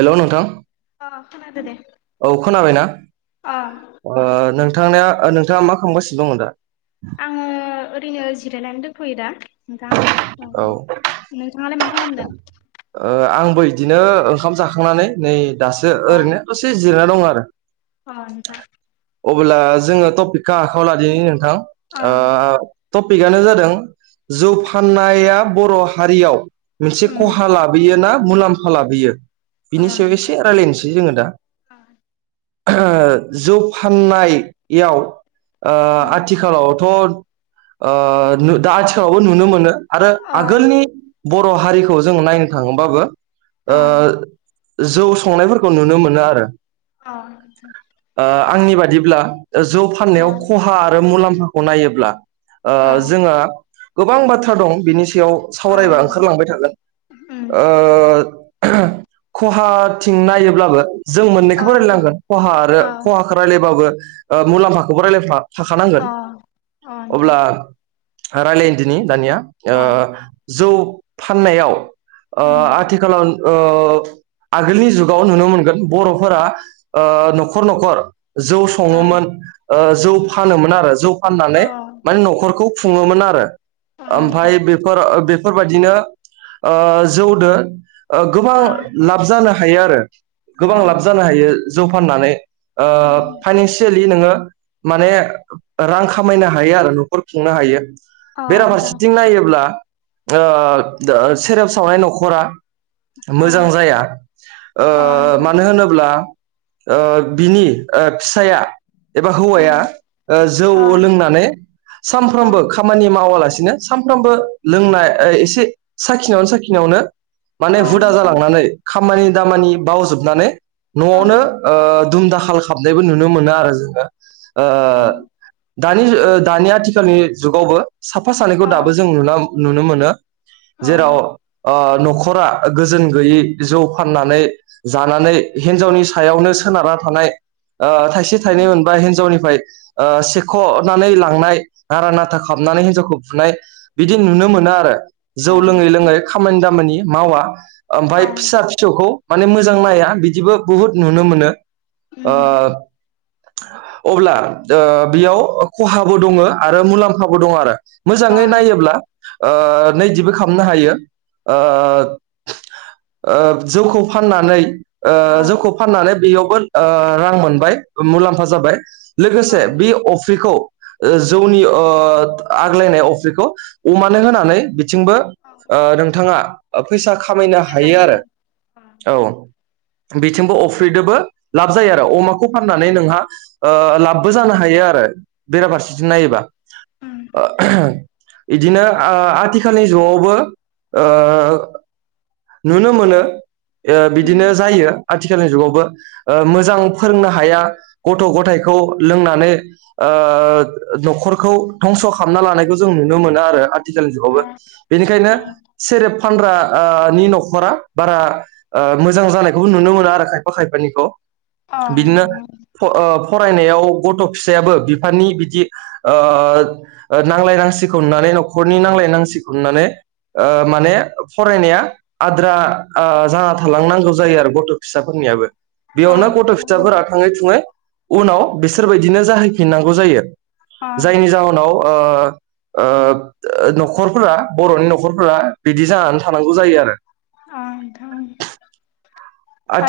हेल नोंथां। अ खोनादो दे औ खोनाबायना अ ओ नों थांनाया नोंथाङा मा खालामगासिनो दं दा? आङो ओरैनो जिरायनानै दोंथयो दा नोंथां औ ओं। नोंथाङालाय मा खालामदों? ओ आंबो बिदिनो ओंखाम जाखांनानै नै दासो अ ओरैनो दसे जि जिरायना दं आरो। अ नोंथां। अब्ला जोङो टपिकखौ आखायाव लादि नोंथां। अ ओ टपिकआनो जादों जौ फाननाया बर' हारियाव मोनसे उम खहा लाबोयो ना मुलाम्फा लाबोयो? अ बिनि सायाव नोंथां एसे रायलायनोसै जोङो दा। अ जौ फाननायाव ओ उम आथिखालावथ' ओ नु दा आथिखालावबो नुनो मोनो आरो अ आगोलनि बर' हारिखौ जों नायनो थाङोबाबो अ ओ जौ संनायफोरखौ नुनो मोनो आरो। औ नोंथां। ओ आंनि बादिब्ला जौ फाननायाव खहा आरो मुलाम्फाखौ नायोब्ला ओ अ जोंहा गोबां बाथ्रा दं बिनि सायाव अ सावरायबा थांबाय थागोन उम ओ खहाथिं नायोब्लाबो जों अ मोननैखौबो नोंथां रायलायनांगोन खहा आरो अ खहाखौ रायलायबाबो मुलाम्फाखौबो रायजलायफा थाखानांगोन अ अ नोंथां अब्ला रायलायदिनि दानिया अ ओ जौ फाननायाव ओ‌ उम आथिखालाव ओ अ आगोलनि जुगाव नुनो मोनगोन बर'फोरा ओ अ न'खर न'खर जौ अ सङोमोन ओ जौ फानोमोन आरो जौ फाननानै अ माने न'खरखौ खुङोमोन आरो ओमफाय नोंथां बेफोर बेफोरबायदिनो ओ जौदो गोबां अ लाब जानो हायो आरो। अ गोबां लाब जानो हायो जौ फाननानै ओ उम फाइनानसियेलि नोङो माने रां खामायनो हायो आरो न'खर खुंनो हायो। अ नोंथां बेराफारसेथिं नायोब्ला ओ ओ सेरेब सावनाय न'खरा अ मोजां जाया। ओ अ नोंथां मानो होनोब्ला ओ बिनि ओ फिसायआ एबा हौवाया उम ओ जौ अ लोंनानै अ सानफ्रामबो खामानि मावालासे सिनो सानफ्रामबो लोंनाय एसे साखिनायावनो साखिनायावनो माने हुदा दोननो जालांनानै खामानि दामानि बावजोबनानै न'आवनो हायो ओ दुम दाखाल खाबनायबो नुनो मोनो आरो जोङो, ओ दानि ओ दानि आथिखालनि जुगावबो साफा सानैखौ दाबो आरो जों नुना नुनो मोनो। जेराव ओ न'खरा गोजोन गैयै जौ फाननानै जानानै हिनजावनि सायावनो सोनारना थानाय ओ थाइसे थाइनै मोनबा हिन्जावनिफ्राय ओ सेख'नानै लांनाय नारा नाथा खालामाबनानै हिनजावखौ बुनाय बिदि नुनो मोनो आरो। जौ लोङै लोङै खामानि दामानि मावा, ओमफाय फिसा फिसौखौ माने मोजां नाया बिदिबो बुहुत नुनो मोनो। ओ अब्ला ओ बेयाव खहाबो दङो आरो मुलाम्फाबो दङ आरो। मोजाङै नायोब्ला ओ नैदिबो खालामनो हायो ओ ओ जौखौ फाननानै ओ जौखौ फाननानै बेयावबो ओ रां मोनबाय मुलाम्फा जाबाय लोगोसे बे अफ्रिखौ ओ जौनि ओ आग्लायनाय अफ्रिखौ अमानो होनानै थिंबो ओ नोंथाङा अ फैसा खामायनो हायो आरो। औ। बिथिंबो अफ्रिदोबो लाब जायो आरो अमाखौ फाननानै नोंहा ओ लाबबो जानो हायो आरो। बेराफारसेथिं नायोबा। बिदिनो ओ आथिखाल आथिखालनि जुगआवबो ओ नुनो मोनो ओ बिदिनो जायो आथिखालनि जुगावबो। ओ मोजां फोरोंनो हाया गथ' गथायखौ लोंनानै ओ न'खरखौ धंस' खालामना लानायखौ जों नुनो मोनो आरो आथिखालनि जुगआवबो बेनिखायनो सेरेप फानग्रा ओ नि न'खरा बारा ओ मोजां जानायखौबो नुनो मोना आरो खायफा खायफानिखौ। बिदिनो ओ फरायनायाव गथ' फिसायाबो बिफानि बिदि ओ नांलाय नांसिखौ नुनानै न'खरनि नांलायनांसिखौ नुनानै ओ माने फरायनाया आद्रा ओ जाना थालांनांगौ जायो आरो गथ' फिसाफोरनियाबो। बेयावनो गथ' फिसाफोरा थाङै थुङै उनाव बिसोरबायदिनो जाहैफिननांगौ जायो। जायनि जाहोनाव ओ ओ ब ओ न'खर नखरफोरा बर'नि न'खरफोरा बिदि जानानै थानांगौ जायो आरो। आ नोंथां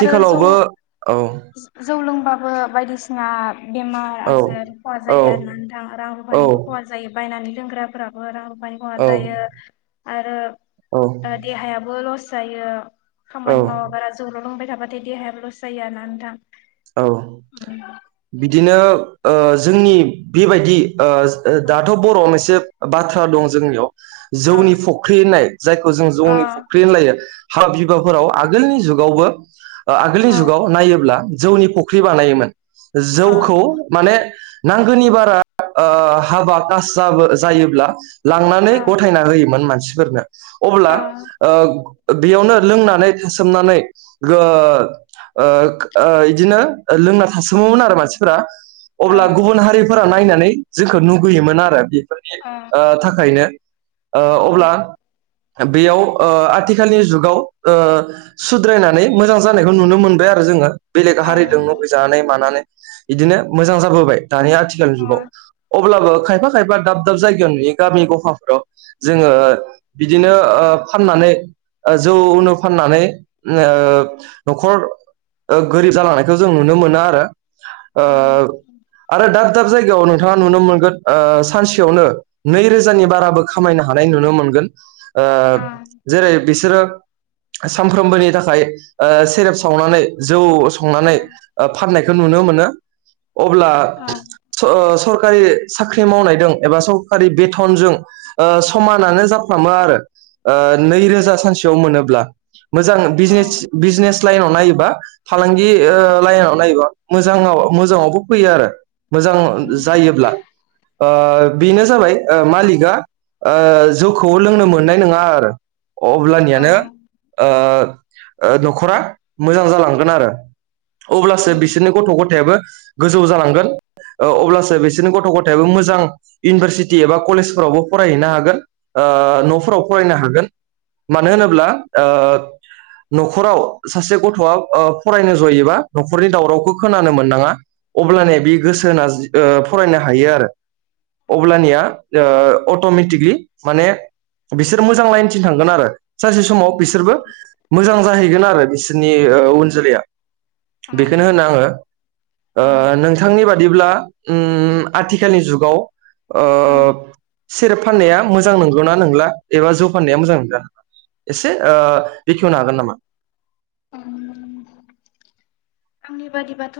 आरो जौ औ जौ लोंबाबो बायदिसिना बेमार औ आजार खहा औ जायो आरो ना नोंथां रां औ रुफानिबो खहा जायो। बायनानै लोंग्राफोराबो रां रुफा ब खहा औ जायो आरो औ ओ देहायाबो लस जायो। औ खामानि मावा गारा जौल' लोंबाय थाबाथाय देहाया लस जायो ना नोंथां। औ बिदिनो ओ जोंनि बेबायदि ओ जदाथ' अ बर'आव मोनसे बाथ्रा दं जोंनियाव जौनि फख्रि होननाय, जायखौ जों जौनि फख्रि अ होनलायो हाबा बिबाफोराव आगोलनि जुगावबो ओ आगोलनि अ जुगाव नायोब्ला जौनि फख्रि बानायोमोन, अ जौखौ माने नांगोनि बारा ओ हाबा कास जाबो जायोब्ला लांनानै अ गथायना होयोमोन मानसिफोरनो। अब्ला अ ओ गं बेयावनो लोंनानै सोमनानै गो ओख ओ इदिनो लोंना थासोमोमोन आरो मानसिफोरा। अब्ला अ गुबुन हारि फोरा नायनानै जोंखौ नमुगैयोमोन आरो बेफोरनि अ ओ थाखायनो। ओ उम अब्ला बेयाव ओ आथिखालनि जुगाव ओ सुद्रायनानै मोजां जानायखौ नुनो मोनबाय आरो जोंङो। बेलेग अ हारिजों मुबगैजानानै मानानै बिदिनो मोजां जाबोबाय दानि आथिखालनि अ जुगाव। अब्लाबो खायफा खायफा दाब दाब जायगायाव नुयो गामि गफाफोराव जोंङो बिदिनो ओ फाननानै जौ उनु फाननानै ओ न'खर ओ गोरिब जालांनायखौ जों नुनो मोनो आरो। ओ अ आरो दा दाब दाब जायगायाव नोंथाङा नुनो मोनगोन ओ सानसेयावनो नैरोजानि बाराबो खामायनो हानाय नुनो मोन नुगोन ओ जेरै बिसोरो सानफ्रोमबोनि थाखाय ओ सेरेब सावनानै जौ संनानै ओ फाननायखौ नुनो मोनो। अब्ला अ स स सरखारि साख्रि मावनायजों एबा सरकारि बेथनजों ओ समानानो जाफ्लामो आरो। ओ नैरोजा सानसेयाव मोनोब्ला। मोजां बिजनेस अ बिजनेस लाइनाव नायोबा फालांगि अ ओ लाइनाव नायोबा मोजाङाव मोजाङावबो फैयो आरो मोजां उम जायोब्ला। ओ बेनो जाबाय ओ मालिकआ ओ जौखौ लोंनो मोननाय नोंङा आरो। अ अब्लानियानो ओ ओ न'खरा मोजां जालांगोन। हागोन आरो अ अब्लासो बिसोरनि गथ' गथायाबो गोजौ जालांगोन। औ अब्लासो बिसोरनि गथ' गथायाबो मोजां इउनिभारसिटि एबा कलेजफोरावबो फरायहैनो हागोन। ओ न'फोराव फरायनो हागोन। मानो उम होनोब्ला ओ न'खराव सासे गथ'आ फरायनो जयोबा नखरनि दावरावखौ खोनानो मोननाङा। अब्लान बे गोसो उम होना ओ फरायनो हायो आरो। अब्लानिया अट'मेटिकलि माने बिसोर मोजां लाइनथिं थांगोन आरो सानसे अ समाव बिसोरबो मोजां जाहैगोन आरो बिसोरनि उन जोलैया बेखौनो होनो आंङो अ नोंथांनि बादै बादिब्ला ओम आथिखालनि जुगाव ओ अ सेरेप फाननाया मोजां नंगौनाा नंला एबा ज' फाननाया मोजां नंला? एसे ओ बेखेवनो हागोन नामा? अ आंनि बादिबाथ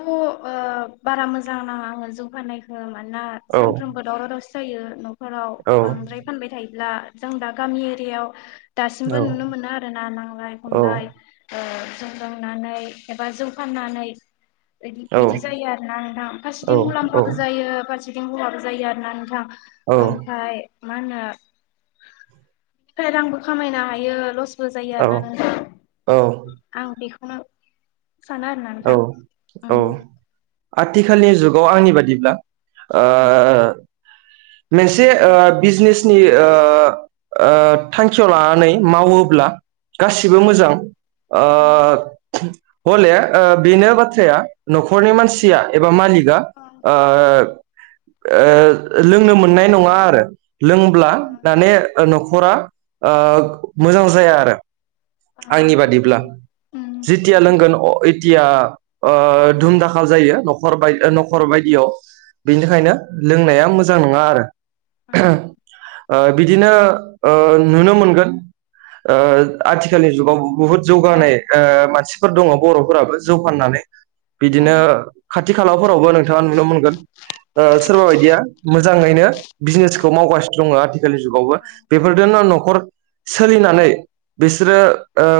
बारा मोजां नाङा आंङो जौगानायखो मानोना औ सानफ्रोमबो दावराव दावसि जायो नखराव औ बांद्राय फानबाय थायोब्ला। जों दा गामि एरियायाव औ दासिमबो नुनो मोनो आरोना नांलाय औ खमलाय जौ लोंनानै एबा जौ फाननानै दि औ बिदि जायो आरोना नोंथां औ फारसेथिं मुलाम्फाबो जायो फारसेथिं खहाबो जायो आरोना नोंथां ओमफ्राय मा होनो बिनिफ्राय रांबो खामायनो हायो लस बो जायो आरोना औ नों औ आं बेखौनो सानो आरोना औ नोंथां औ उम आथिखालनि जुगाव आंनि बादिब्ला ओ मोनसे बिजिनेसनि ओ ओ थांखियाव लानानै मावोब्ला गासिबो ओ मोजां ओ उम बले ओ बेनो बाथ्राया नखरनि मानसिया एबा मालिकआ दानि ओ ओ लोंनो मोननाय नङा आरो लोंब्ला दाने न'खर आ ओ मोजां जाया आरो आंनि बादिब्ला जिथिया लोंगोन एथिया ओ धुमदाखा जायो नखर बा नखर बायदियाव बेनिखायनो लोंनाया मोजां नङा आरो ओ बिदिनो ओ नुनो मोनगोन ओ आथिखालनि जुगाव बुहुत जौगानाय ओ मानसिफोर दङ बरफोराबो जौगाननानै बिदिनो खा थि खालाफोरावबो नोंथाङा नुनो मोनगोन सोरबा बायदिया मोजाङैनो बिजिनेसखौ मावगासिनो दङ आरोखि बेजुगावबो बेफोरजोंनो नखर सोलिनानै बिसोरो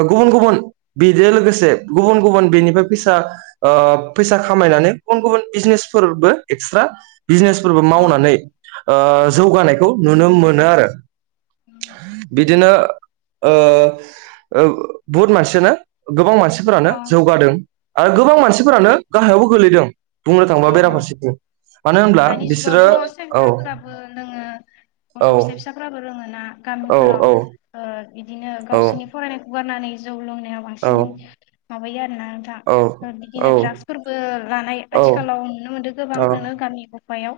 गुबुन गुबुन बेजों लोगोसे गुबुन गुबुन बेनिफ्राय फैसा ओ फैसा खामायनानै गुबुन गुबुन बिजिनेसफोरबो एक्सट्रा बिजनेसफोरबो मावनानै ओ जौगानायखौ नुनो मोनो आरो बिदिनो ओ बहुत मानसियानो गोबां मानसिफोरानो जौगादों आरो गोबां मानसिफोरानो गाहायावबो गोलैदों बुंनो थांबा बेराफारसेथिं मानो होनब्ला दानि बिसोरो जुगावथ' औ सेंग्राफोराबो लोङो औ गथ' फिसा फिसाफोराबो लोङोना औ गामिफोराव ओ बिदिनो औ गावसोरनि फरायनायखौ गारनानै जौ लोंनाय औ बांसिन माबायो आरोना नोंथां औ बिदिनो द्रागसफोरबो लानाय आथिखालाव नुनो मोनदों गोबांखौनो गामि गफायाव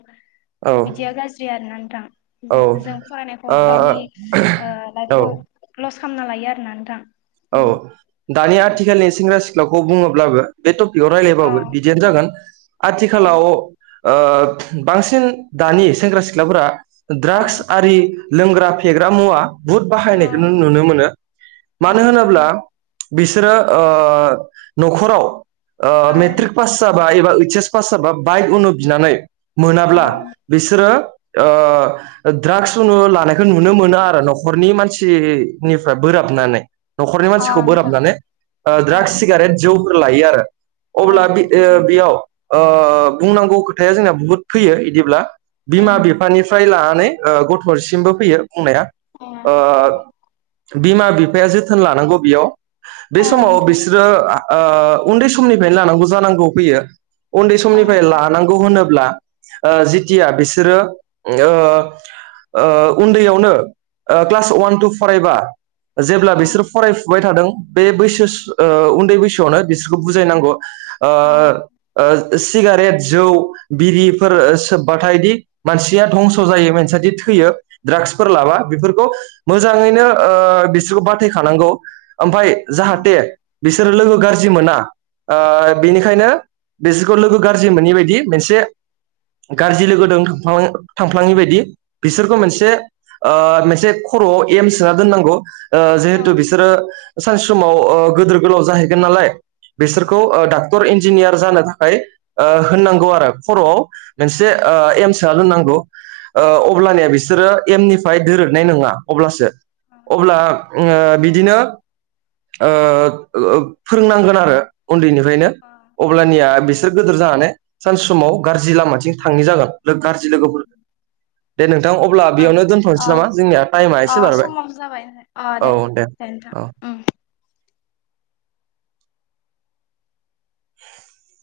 औ बिदिया गाज्रि आरोना नोंथां जों फरायनायखौ गावनि ओ ओ औ लाइफखौ लस खालामना लायो आरोना नोंथां औ दानि आथिखालनि सेंग्रा सिख्लाखौ बुङोब्लाबो बेयाव रायज्लायबाबो औ बिदियानो जागोन औ आथिखालाव ओ बांसिन दानि सेंग्रा सिख्लाफोरा ड्राग्स अ आरि लोंग्रा फेग्रा मुवा बुहुद बाहायनायखौ अ नुनो मोनो अ मानो नोंथां होनोब्ला बिसोरो ओ न'खराव अ मेट्रिक पास जा बा एबा इस एस पास जाबा बाइक उनु बिनानै अ मोनाब्ला बिसोरो अ द्राग्सखौ लानायखौ नुनो मोनो आरो न'खरनि मानसिनिफ्राय बोराफ बनानै न'खरनि अ मानसिखौ नोंथां बोराबनानै अ द्रागस सिगारेट जौफोर लायो आरो अ अब्ला बि नोंथां बेयाव ओ बुंनांगौ खोथाया जोंना बुहुद फैयो इदिब्ला बिमा उम बिफानिफ्राय लानानै अ गथ'सिमबो फैयो बुंनाया अ बिमा बिफाया जोथोन लानांगौ बेयाव बे अ समाव नोंथां बिसोरो ओ उन्दै समनिफ्रायनो लानांगौ जानांगौ फैयो उन्दै अ समनिफ्राय नोंथां लानांगौ होनोब्ला जिथिया बिसोरो अ अ उन्दैयावनो ओ क्लास वान तु फरायबा जेब्ला अ बिसोर फराय फुबाय थादों बे बैसो ओ उन्दै बैसोयावनो बुजायनांगौ ओ अ अ सिगारेट जौ बिरिफोर सोबबाथाय दि मानसिया धंस' जायो मानसियादि थैयो अ ड्राग्सफोर लाबा बेफोरखौ मोजाङैनो अ बिसोरखौ बथायखानांगौ ओमफाय अ जाहाथे बिसोरो लोगो गाज्रि मोना अ बेनिखायनो बेसोरखौ लोगो गाज्रि मोनै बायदि मोनसे गाज्रि लोगो दां थांफ्लाङि बायदि बिसोरखौ मोनसे अ मोनसे खर'आव एम सोना दोननांगौ अ जेहे सानसे समाव अ गोदोर गोलाव जाहैगोन नालाय बिसोरखौ अ डाक्टर इन्जिनियार जानो थाखाय अ होननांगौ आरो खर'आव मोनसे अ एम सोना दोननांगौ अ अब्लानिया बिसोरो एम निफ्राय दोरनाय नङा अब्लासो अब्ला अ बिदिनो अ फोरोंनांगोन आरो उन्दैनिफ्रायनो अब्लानिया बिसोर गोदोर जानानै सान समाव गाज्रि लामाथिं थांयि जागोन लोग नोंथां अब्ला अ बेयावनो अ दोनथ'नोसै नामा जोंनिया टाइमा अ एसे बारबाय समाबो जाबाय अ औ दे नोंथां औ उम। [unintelligible]